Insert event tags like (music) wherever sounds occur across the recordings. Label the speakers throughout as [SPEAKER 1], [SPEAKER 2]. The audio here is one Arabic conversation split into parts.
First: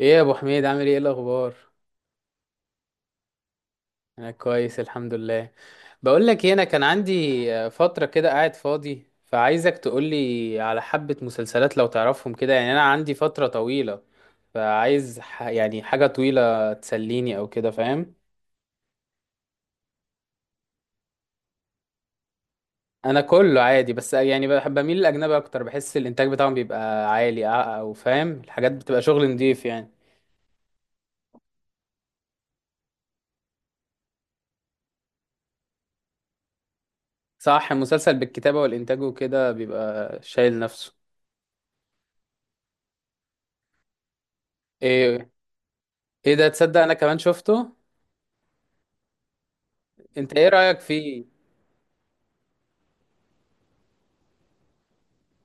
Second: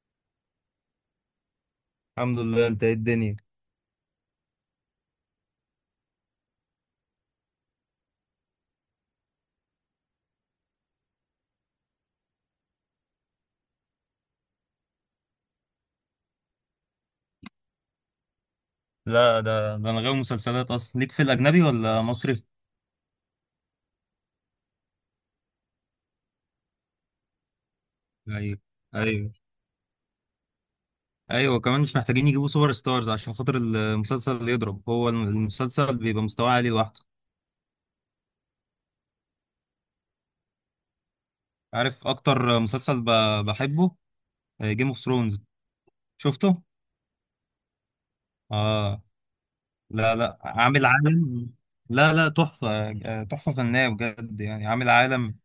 [SPEAKER 1] ايه يا ابو حميد عامل ايه الاخبار؟
[SPEAKER 2] الحمد لله، انت ايه الدنيا؟
[SPEAKER 1] انا كويس الحمد لله. بقول لك إيه، انا كان عندي فتره كده قاعد فاضي فعايزك تقولي على حبه مسلسلات لو تعرفهم كده يعني انا عندي فتره طويله فعايز يعني حاجه طويله تسليني او كده فاهم.
[SPEAKER 2] لا، ده انا غاوي مسلسلات اصلا، ليك في الاجنبي ولا مصري؟
[SPEAKER 1] انا كله عادي بس يعني بحب بميل للاجنبي اكتر، بحس الانتاج بتاعهم بيبقى عالي او فاهم
[SPEAKER 2] ايوه،
[SPEAKER 1] الحاجات بتبقى شغل
[SPEAKER 2] ايوه،
[SPEAKER 1] نضيف يعني.
[SPEAKER 2] ايوه، كمان مش محتاجين يجيبوا سوبر ستارز عشان خاطر المسلسل اللي يضرب، هو المسلسل بيبقى مستواه عالي لوحده.
[SPEAKER 1] صح، المسلسل بالكتابه والانتاج وكده بيبقى شايل نفسه.
[SPEAKER 2] عارف اكتر مسلسل بحبه؟ جيم اوف
[SPEAKER 1] ايه؟
[SPEAKER 2] ثرونز.
[SPEAKER 1] ايه ده،
[SPEAKER 2] شفته؟
[SPEAKER 1] تصدق انا كمان شفته.
[SPEAKER 2] اه، لا
[SPEAKER 1] انت
[SPEAKER 2] لا،
[SPEAKER 1] ايه رأيك
[SPEAKER 2] عامل
[SPEAKER 1] فيه؟
[SPEAKER 2] عالم. لا لا، تحفة. تحفة فنية بجد، يعني عامل عالم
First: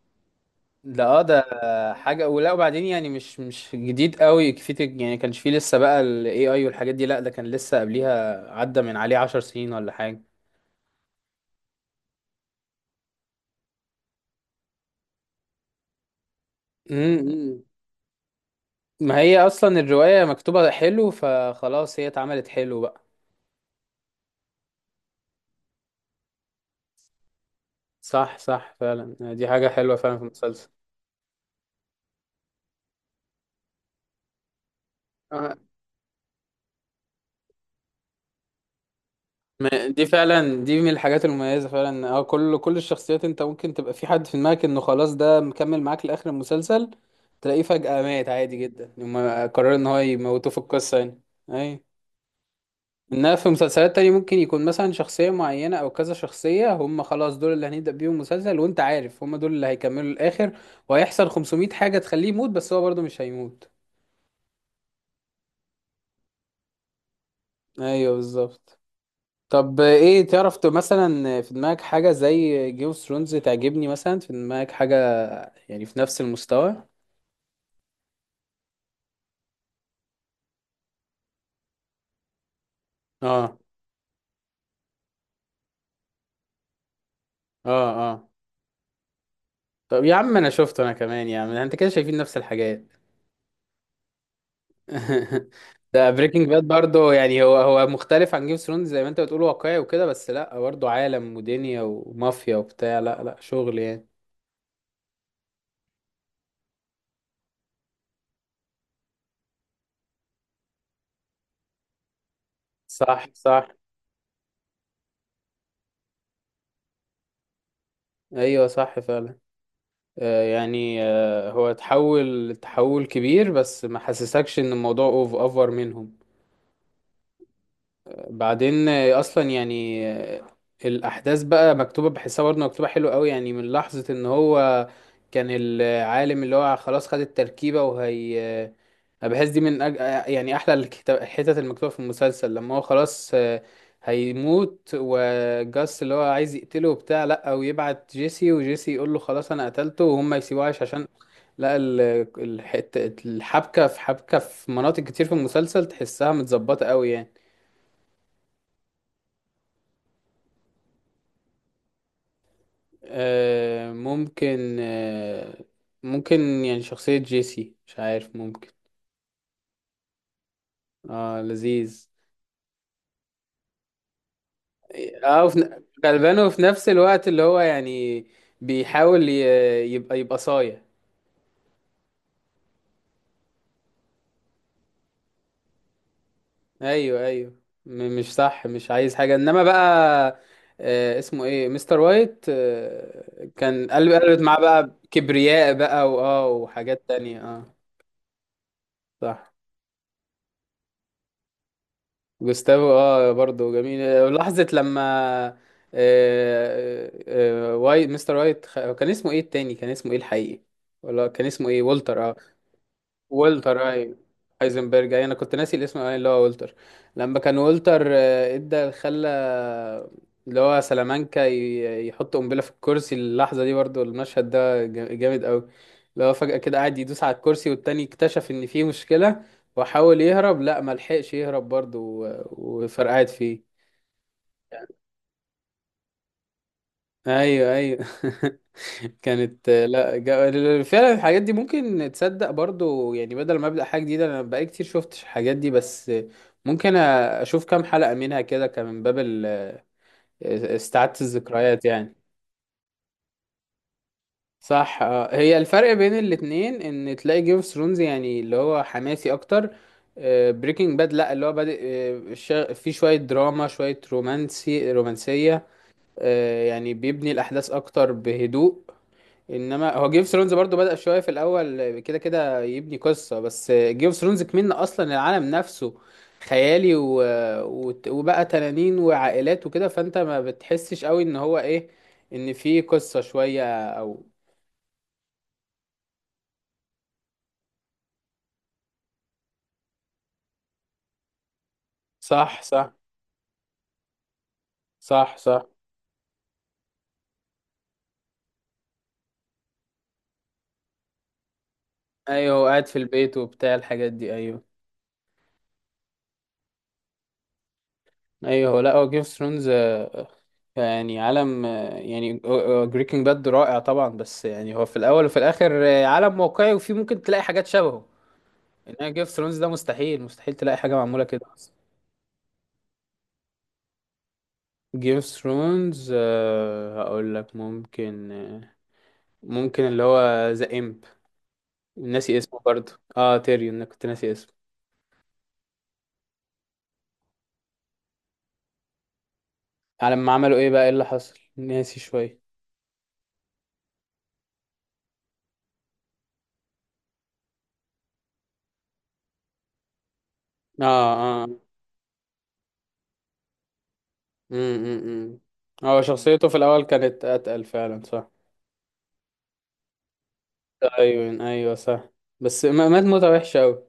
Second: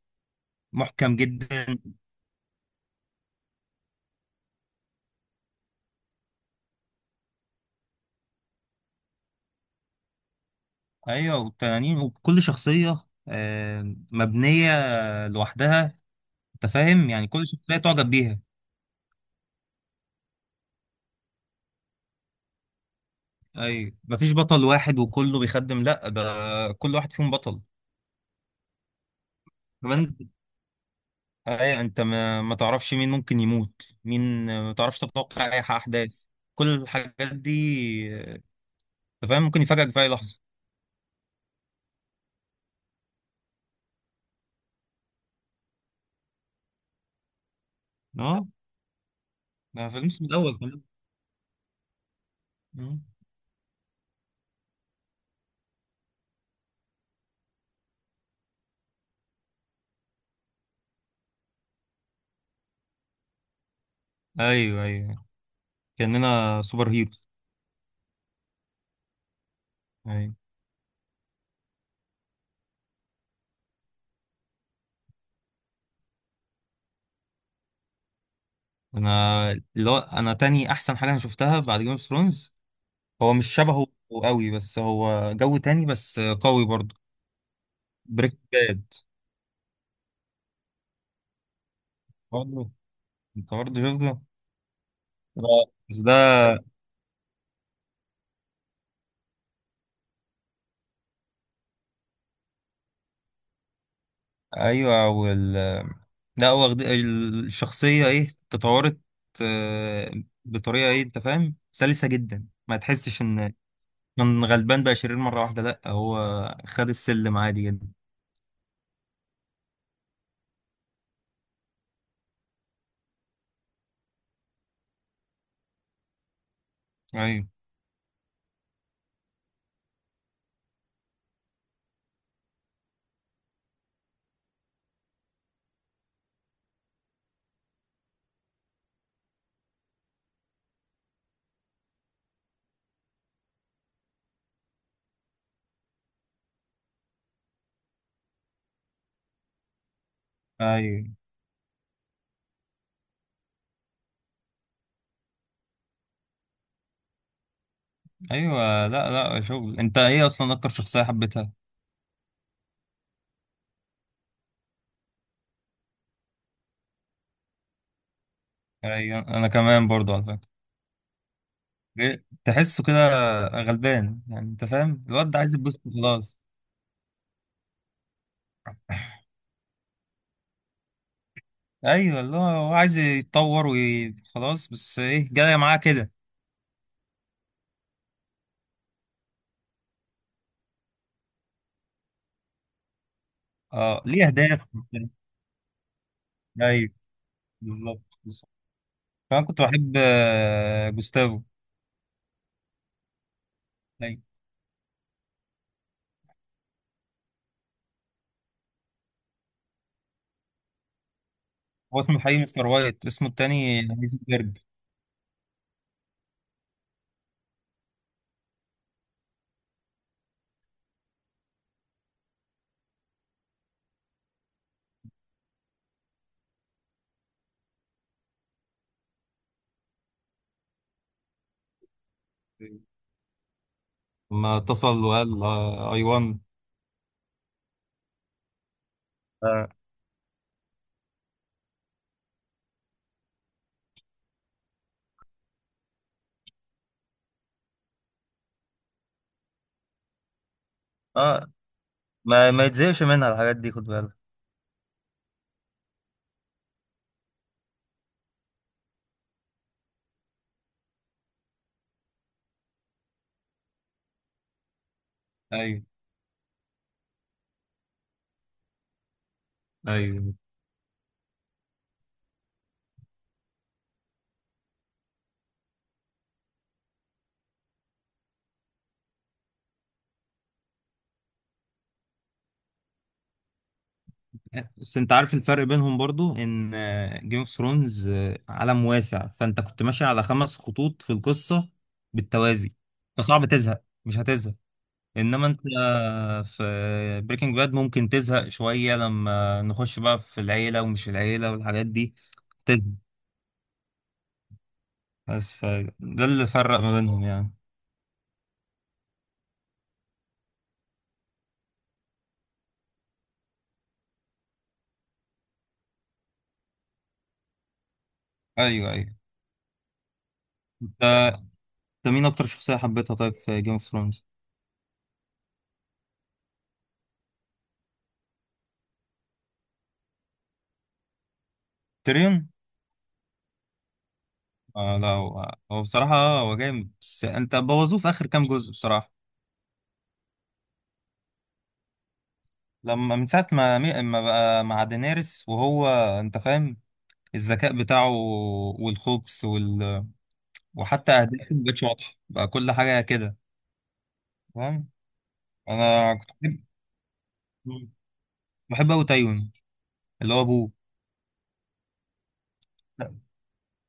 [SPEAKER 1] ده
[SPEAKER 2] محكم
[SPEAKER 1] اه ده
[SPEAKER 2] جدا.
[SPEAKER 1] حاجة ولا وبعدين يعني مش جديد قوي، كفيت يعني كانش فيه لسه بقى ال AI والحاجات دي، لا ده كان لسه قبليها، عدى من عليه 10 سنين ولا حاجة.
[SPEAKER 2] ايوه، والتنانين وكل شخصية مبنية لوحدها. انت فاهم، يعني كل
[SPEAKER 1] امم،
[SPEAKER 2] شخصيه تعجب بيها.
[SPEAKER 1] ما هي اصلا الرواية مكتوبة حلو فخلاص هي اتعملت حلو بقى.
[SPEAKER 2] ايوه، مفيش بطل واحد وكله بيخدم، لا ده كل واحد فيهم بطل.
[SPEAKER 1] صح صح فعلا، دي حاجة حلوة
[SPEAKER 2] كمان،
[SPEAKER 1] فعلا في المسلسل.
[SPEAKER 2] ايوه، انت ما تعرفش مين ممكن يموت مين، ما تعرفش تتوقع اي احداث، كل الحاجات دي، آه، انت فاهم، ممكن يفاجئك في
[SPEAKER 1] دي
[SPEAKER 2] اي لحظه.
[SPEAKER 1] فعلا دي من الحاجات المميزة فعلا، اه كل الشخصيات انت ممكن تبقى في حد في دماغك انه خلاص ده مكمل معاك لآخر المسلسل، تلاقيه فجأة مات
[SPEAKER 2] اه،
[SPEAKER 1] عادي جدا لما قرر ان
[SPEAKER 2] ما
[SPEAKER 1] هو
[SPEAKER 2] فهمتش من
[SPEAKER 1] يموتوه في
[SPEAKER 2] الاول كمان.
[SPEAKER 1] القصة يعني. اي،
[SPEAKER 2] مم.
[SPEAKER 1] انها في مسلسلات تانية ممكن يكون مثلا شخصية معينة او كذا شخصية هم خلاص دول اللي هنبدأ بيهم مسلسل وانت عارف هم دول اللي هيكملوا الآخر، وهيحصل 500 حاجة تخليه يموت بس هو برضه مش هيموت.
[SPEAKER 2] ايوه، ايوه، كاننا سوبر هيروز.
[SPEAKER 1] ايوه بالظبط. طب ايه
[SPEAKER 2] ايوه،
[SPEAKER 1] تعرف مثلا في دماغك حاجة زي جيم اوف ثرونز تعجبني؟ مثلا في دماغك حاجة يعني في نفس المستوى؟
[SPEAKER 2] انا اللي هو انا تاني احسن حاجه انا شفتها بعد جيم اوف ثرونز، هو مش
[SPEAKER 1] اه
[SPEAKER 2] شبهه قوي، بس هو جو تاني، بس قوي برضه.
[SPEAKER 1] اه اه.
[SPEAKER 2] بريك باد.
[SPEAKER 1] طب يا عم انا شفته انا كمان، يا عم انت كده شايفين نفس
[SPEAKER 2] برضه
[SPEAKER 1] الحاجات.
[SPEAKER 2] انت برضه شفته ده.
[SPEAKER 1] (laughs)
[SPEAKER 2] بس
[SPEAKER 1] ده بريكنج
[SPEAKER 2] ده،
[SPEAKER 1] باد برضه، يعني هو مختلف عن جيم اوف ثرونز زي ما انت بتقول واقعي وكده، بس لا برضه عالم ودنيا ومافيا وبتاع، لا لا شغل يعني.
[SPEAKER 2] ايوه، لا هو واخد الشخصيه ايه تطورت آه، بطريقه ايه. انت فاهم، سلسه جدا، ما تحسش
[SPEAKER 1] صح
[SPEAKER 2] ان
[SPEAKER 1] صح.
[SPEAKER 2] من غلبان بقى شرير مره واحده، لا هو خد السلم عادي جدا.
[SPEAKER 1] ايوه صح فعلا. يعني هو تحول كبير بس ما حسسكش ان الموضوع اوف اوفر منهم.
[SPEAKER 2] ايوه،
[SPEAKER 1] بعدين اصلا يعني الاحداث بقى مكتوبه، بحسها برضه مكتوبه حلو قوي يعني، من لحظه ان هو كان العالم اللي هو خلاص خد التركيبه وهي أنا بحس دي من يعني احلى الحتت المكتوبه في المسلسل، لما هو خلاص هيموت، وجاس اللي هو عايز يقتله وبتاع، لا ويبعت جيسي، وجيسي يقول له خلاص انا قتلته وهم يسيبوه عايش
[SPEAKER 2] ايوه،
[SPEAKER 1] عشان لا الحتة الحبكة، في حبكة في مناطق كتير في المسلسل تحسها متظبطة قوي يعني.
[SPEAKER 2] ايوه، لا لا شغل. انت ايه اصلا اكتر شخصيه حبيتها؟
[SPEAKER 1] ممكن ممكن يعني شخصية جيسي، مش عارف ممكن.
[SPEAKER 2] ايوه، انا كمان برضو على فكره.
[SPEAKER 1] اه لذيذ.
[SPEAKER 2] إيه؟ تحسه كده غلبان، يعني انت فاهم الواد ده
[SPEAKER 1] اه
[SPEAKER 2] عايز
[SPEAKER 1] وفي
[SPEAKER 2] يتبسط
[SPEAKER 1] غلبان،
[SPEAKER 2] خلاص.
[SPEAKER 1] وفي نفس الوقت اللي هو يعني بيحاول يبقى صايع.
[SPEAKER 2] ايوه، اللي هو هو عايز يتطور وخلاص، بس ايه جايه معاه كده.
[SPEAKER 1] ايوه ايوه. مش صح، مش عايز حاجه انما بقى، آه اسمه ايه مستر وايت، آه كان
[SPEAKER 2] اه،
[SPEAKER 1] قلب
[SPEAKER 2] ليه
[SPEAKER 1] قلبت معاه
[SPEAKER 2] اهداف
[SPEAKER 1] بقى
[SPEAKER 2] وبتاع.
[SPEAKER 1] كبرياء بقى واه
[SPEAKER 2] ايوه،
[SPEAKER 1] وحاجات تانية اه.
[SPEAKER 2] بالظبط بالظبط. فانا
[SPEAKER 1] صح.
[SPEAKER 2] كنت بحب جوستافو.
[SPEAKER 1] جوستافو اه برضه جميل،
[SPEAKER 2] ايوه.
[SPEAKER 1] لحظه لما آه وايت مستر وايت كان اسمه ايه التاني؟ كان اسمه ايه الحقيقي؟ ولا كان اسمه ايه
[SPEAKER 2] هو اسمه
[SPEAKER 1] والتر اه.
[SPEAKER 2] الحقيقي مستر وايت، اسمه
[SPEAKER 1] والتر
[SPEAKER 2] التاني
[SPEAKER 1] ايوه،
[SPEAKER 2] هايزنبرج.
[SPEAKER 1] هايزنبرج ايوه، انا كنت ناسي الاسم، ايوه اللي هو والتر. لما كان والتر ادى خلى اللي هو سلامانكا يحط قنبله في الكرسي، اللحظه دي برضو المشهد ده جامد قوي، اللي هو فجاه كده قاعد يدوس على الكرسي، والتاني اكتشف ان فيه مشكله وحاول يهرب، لا ما لحقش يهرب برضو، وفرقعت فيه.
[SPEAKER 2] لما اتصل وقال اي وان.
[SPEAKER 1] ايوه ايوه. (laughs)
[SPEAKER 2] اه،
[SPEAKER 1] كانت لا فعلا الحاجات دي ممكن تصدق برضو يعني، بدل ما ابدا حاجه جديده انا بقالي كتير شفتش الحاجات دي، بس ممكن اشوف كام حلقه منها كده، كان من باب استعادة
[SPEAKER 2] آه.
[SPEAKER 1] الذكريات يعني.
[SPEAKER 2] ما يتزهقش منها الحاجات دي، خد بالك.
[SPEAKER 1] صح. آه. هي الفرق بين الاتنين ان تلاقي جيم اوف ثرونز يعني اللي هو حماسي اكتر، بريكنج باد لا اللي هو بادئ في شويه دراما شويه رومانسيه،
[SPEAKER 2] ايوه،
[SPEAKER 1] يعني بيبني الاحداث اكتر بهدوء. انما هو جيم اوف
[SPEAKER 2] ايوه.
[SPEAKER 1] ثرونز برضه بدأ شويه في الاول كده كده يبني قصه، بس جيم اوف ثرونز كمان اصلا العالم نفسه خيالي و... وبقى تنانين وعائلات وكده، فانت ما بتحسش قوي ان هو ايه ان في قصه شويه او،
[SPEAKER 2] بس انت عارف الفرق بينهم برضو، ان جيم اوف ثرونز عالم واسع، فانت كنت ماشي على خمس خطوط في القصة
[SPEAKER 1] صح
[SPEAKER 2] بالتوازي،
[SPEAKER 1] صح.
[SPEAKER 2] فصعب تزهق، مش هتزهق.
[SPEAKER 1] صح
[SPEAKER 2] انما انت
[SPEAKER 1] صح.
[SPEAKER 2] في بريكنج باد ممكن تزهق شوية لما نخش بقى في العيلة، ومش العيلة والحاجات دي،
[SPEAKER 1] ايوه هو قاعد
[SPEAKER 2] تزهق.
[SPEAKER 1] في البيت وبتاع الحاجات دي ايوه.
[SPEAKER 2] بس فده اللي فرق ما بينهم يعني.
[SPEAKER 1] ايوه هو لا هو جيم اوف ثرونز يعني عالم، يعني بريكنج باد رائع طبعا بس يعني هو في الاول وفي الاخر عالم واقعي وفي ممكن تلاقي حاجات شبهه،
[SPEAKER 2] ايوه،
[SPEAKER 1] انها
[SPEAKER 2] ايوه.
[SPEAKER 1] جيم اوف ثرونز ده مستحيل مستحيل تلاقي حاجه
[SPEAKER 2] انت
[SPEAKER 1] معموله كده اصلا.
[SPEAKER 2] انت مين اكتر شخصية حبيتها طيب في جيم اوف ثرونز؟
[SPEAKER 1] جيم اوف ثرونز هقول لك ممكن ممكن اللي هو ذا امب، ناسي
[SPEAKER 2] تيريون.
[SPEAKER 1] اسمه برضه. اه تيريون، انا كنت ناسي اسمه.
[SPEAKER 2] آه، لا هو بصراحة هو جامد، بس انت بوظوه في اخر كام جزء بصراحة.
[SPEAKER 1] على ما عملوا ايه بقى، ايه اللي حصل ناسي شويه.
[SPEAKER 2] لما من ساعة ما بقى مع دينيرس، وهو انت فاهم، الذكاء بتاعه والخبث
[SPEAKER 1] اه
[SPEAKER 2] وحتى
[SPEAKER 1] اه.
[SPEAKER 2] اهدافه مبقتش واضحة بقى، كل حاجة كده. فاهم،
[SPEAKER 1] امم. هو
[SPEAKER 2] انا
[SPEAKER 1] شخصيته في
[SPEAKER 2] كنت
[SPEAKER 1] الاول كانت اتقل
[SPEAKER 2] بحب
[SPEAKER 1] فعلا صح.
[SPEAKER 2] بحب اوي تايون اللي هو ابوه.
[SPEAKER 1] ايوه ايوه صح، بس مات
[SPEAKER 2] لا.
[SPEAKER 1] موتة وحشة أوي.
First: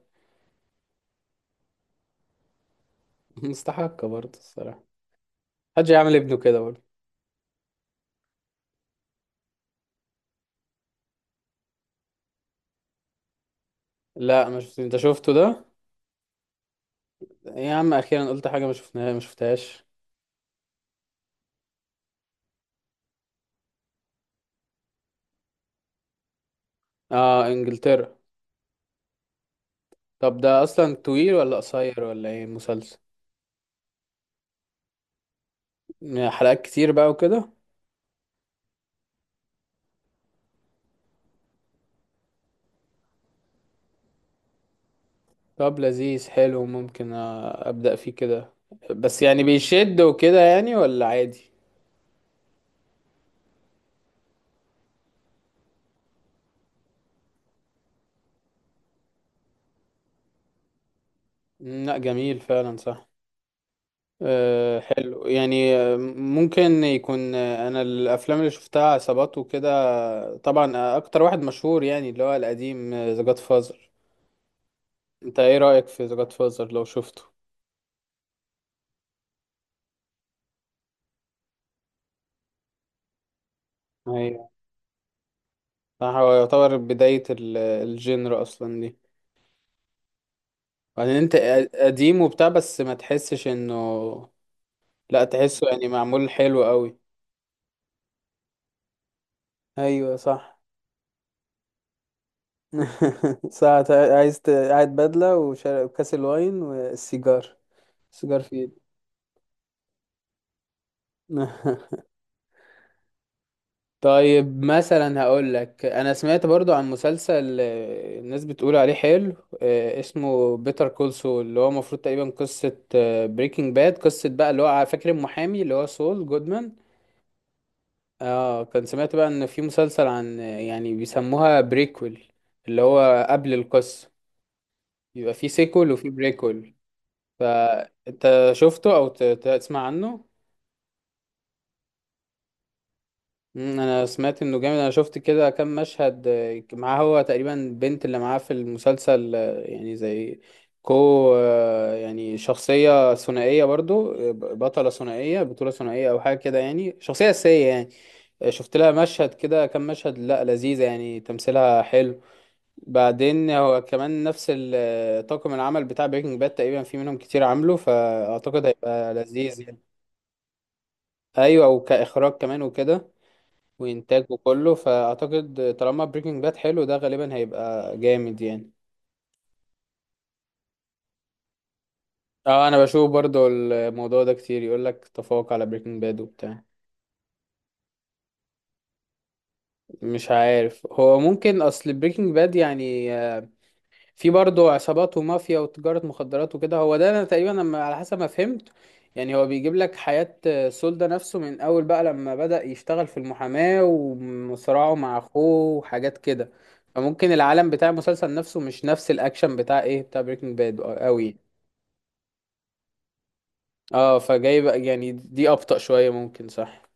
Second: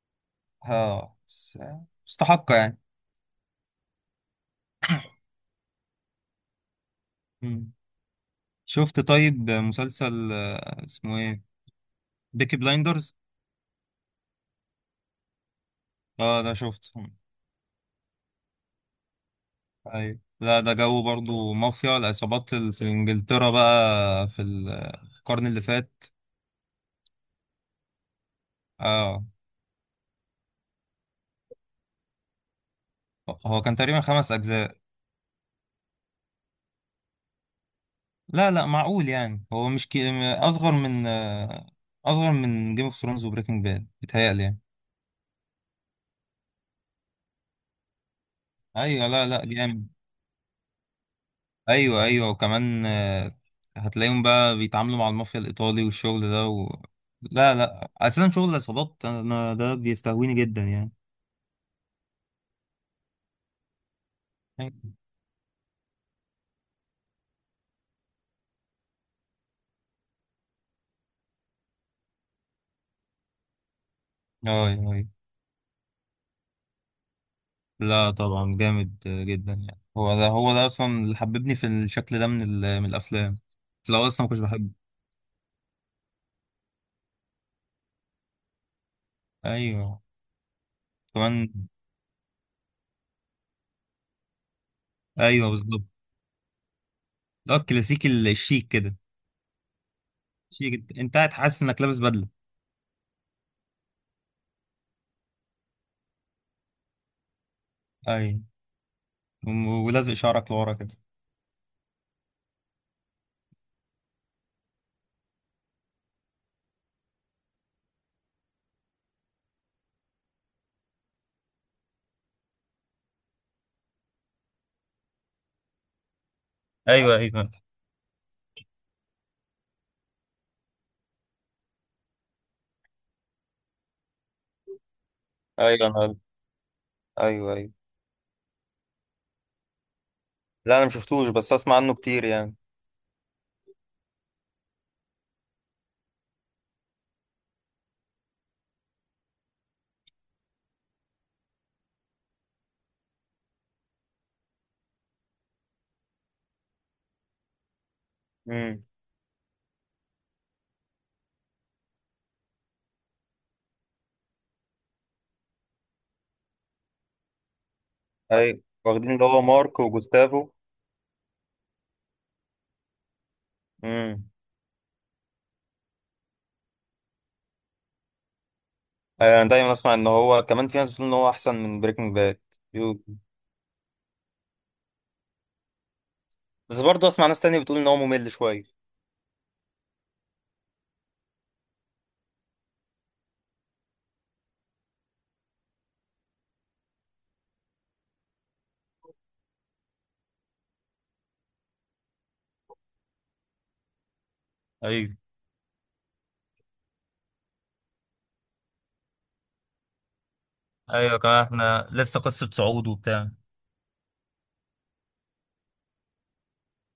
[SPEAKER 2] ها، مستحقة يعني.
[SPEAKER 1] (laughs) مستحقة برضه الصراحة، محدش يعمل ابنه كده برضه.
[SPEAKER 2] مم. شفت؟ طيب مسلسل اسمه ايه، بيكي بلايندرز.
[SPEAKER 1] لا ما شفت، انت شفته ده؟
[SPEAKER 2] اه ده شفت.
[SPEAKER 1] يا عم اخيرا قلت حاجة ما شفناها، ما شفتهاش.
[SPEAKER 2] ايوه، لا ده جو برضو مافيا العصابات في انجلترا، بقى في في القرن اللي فات.
[SPEAKER 1] اه انجلترا.
[SPEAKER 2] اه،
[SPEAKER 1] طب ده اصلا طويل ولا قصير ولا ايه مسلسل؟
[SPEAKER 2] هو كان تقريبا خمس أجزاء.
[SPEAKER 1] يعني حلقات كتير بقى وكده؟
[SPEAKER 2] لا لا، معقول يعني، هو مش أصغر من جيم اوف ثرونز وبريكنج باد، بيتهيألي يعني.
[SPEAKER 1] طب لذيذ حلو ممكن ابدأ فيه كده،
[SPEAKER 2] أيوه،
[SPEAKER 1] بس
[SPEAKER 2] لا
[SPEAKER 1] يعني
[SPEAKER 2] لا جامد.
[SPEAKER 1] بيشد وكده يعني ولا عادي؟
[SPEAKER 2] أيوه، أيوه، وكمان هتلاقيهم بقى بيتعاملوا مع المافيا الإيطالي، والشغل ده لا لا، أساسا شغل العصابات، أنا ده بيستهويني جدا يعني.
[SPEAKER 1] مم، لا جميل فعلا صح. أه حلو يعني، ممكن يكون انا الافلام اللي شفتها عصابات وكده طبعا اكتر واحد مشهور يعني اللي هو القديم ذا جاد فازر.
[SPEAKER 2] أيوه، أيوه.
[SPEAKER 1] انت ايه رأيك في ذا جاد فازر لو شفته؟
[SPEAKER 2] لا طبعا جامد جدا يعني. هو ده هو ده أصلا اللي حببني في الشكل ده من الأفلام، لو أصلا ما كنتش
[SPEAKER 1] ايوه
[SPEAKER 2] بحبه.
[SPEAKER 1] صح، هو يعتبر بداية الجينر اصلا دي.
[SPEAKER 2] أيوه،
[SPEAKER 1] بعدين انت
[SPEAKER 2] كمان.
[SPEAKER 1] قديم وبتاع بس ما تحسش انه، لا
[SPEAKER 2] أيوه،
[SPEAKER 1] تحسه
[SPEAKER 2] بالظبط.
[SPEAKER 1] يعني معمول حلو قوي.
[SPEAKER 2] اه الكلاسيكي الشيك كده.
[SPEAKER 1] ايوه صح.
[SPEAKER 2] شيك، انت قاعد حاسس انك لابس بدله.
[SPEAKER 1] (laughs) ساعة عايز قاعد بدلة وشارب كاس الواين والسيجار،
[SPEAKER 2] اي.
[SPEAKER 1] السيجار في ايدي.
[SPEAKER 2] ولازق شعرك لورا كده.
[SPEAKER 1] (laughs) طيب مثلا هقول لك انا سمعت برضو عن مسلسل الناس بتقول عليه حلو، اسمه بيتر كول سول، اللي هو المفروض تقريبا قصة بريكنج باد، قصة بقى اللي هو فاكر المحامي اللي هو سول جودمان.
[SPEAKER 2] ايوه، ايوه،
[SPEAKER 1] اه كان سمعت بقى ان في مسلسل عن يعني بيسموها بريكول، اللي هو قبل القصة، يبقى في
[SPEAKER 2] ايوه،
[SPEAKER 1] سيكول وفي
[SPEAKER 2] انا،
[SPEAKER 1] بريكول،
[SPEAKER 2] ايوه، ايوه.
[SPEAKER 1] فانت شفته او تسمع عنه؟
[SPEAKER 2] لا، انا مشفتوش، بس اسمع عنه كتير يعني.
[SPEAKER 1] مم، انا سمعت انه جامد، انا شفت كده كام مشهد معاه، هو تقريبا البنت اللي معاه في المسلسل يعني زي كو، يعني شخصية ثنائية برضو بطلة ثنائية بطولة ثنائية او حاجة كده يعني شخصية أساسية يعني. شفت
[SPEAKER 2] امم.
[SPEAKER 1] لها مشهد كده كام مشهد، لا لذيذة يعني تمثيلها حلو. بعدين هو كمان نفس طاقم العمل بتاع بريكنج باد تقريبا في منهم كتير عامله،
[SPEAKER 2] ايوه،
[SPEAKER 1] فاعتقد
[SPEAKER 2] واخدين
[SPEAKER 1] هيبقى
[SPEAKER 2] اللي هو
[SPEAKER 1] لذيذ يعني.
[SPEAKER 2] مارك وجوستافو.
[SPEAKER 1] ايوه وكاخراج كمان وكده، وانتاج
[SPEAKER 2] امم.
[SPEAKER 1] وكله، فاعتقد طالما بريكنج باد حلو ده غالبا هيبقى جامد يعني.
[SPEAKER 2] انا دايما اسمع ان هو كمان في ناس بتقول ان هو احسن من بريكنج باد،
[SPEAKER 1] اه انا بشوف برضو الموضوع ده كتير، يقول لك تفوق على بريكنج باد وبتاع.
[SPEAKER 2] بس برضه اسمع ناس تانية بتقول ان هو ممل شويه.
[SPEAKER 1] مش عارف، هو ممكن اصل بريكنج باد يعني في برضه عصابات ومافيا وتجارة مخدرات وكده، هو ده انا تقريبا لما على حسب ما فهمت، يعني هو بيجيب لك حياة سول ده نفسه من اول بقى لما بدأ يشتغل في المحاماة وصراعه
[SPEAKER 2] ايوه،
[SPEAKER 1] مع اخوه وحاجات كده، فممكن العالم بتاع المسلسل نفسه مش نفس الاكشن بتاع ايه بتاع بريكنج باد
[SPEAKER 2] ايوه،
[SPEAKER 1] قوي.
[SPEAKER 2] كمان احنا لسه قصه صعود وبتاع
[SPEAKER 1] اه فجايب يعني دي ابطأ شوية ممكن صح.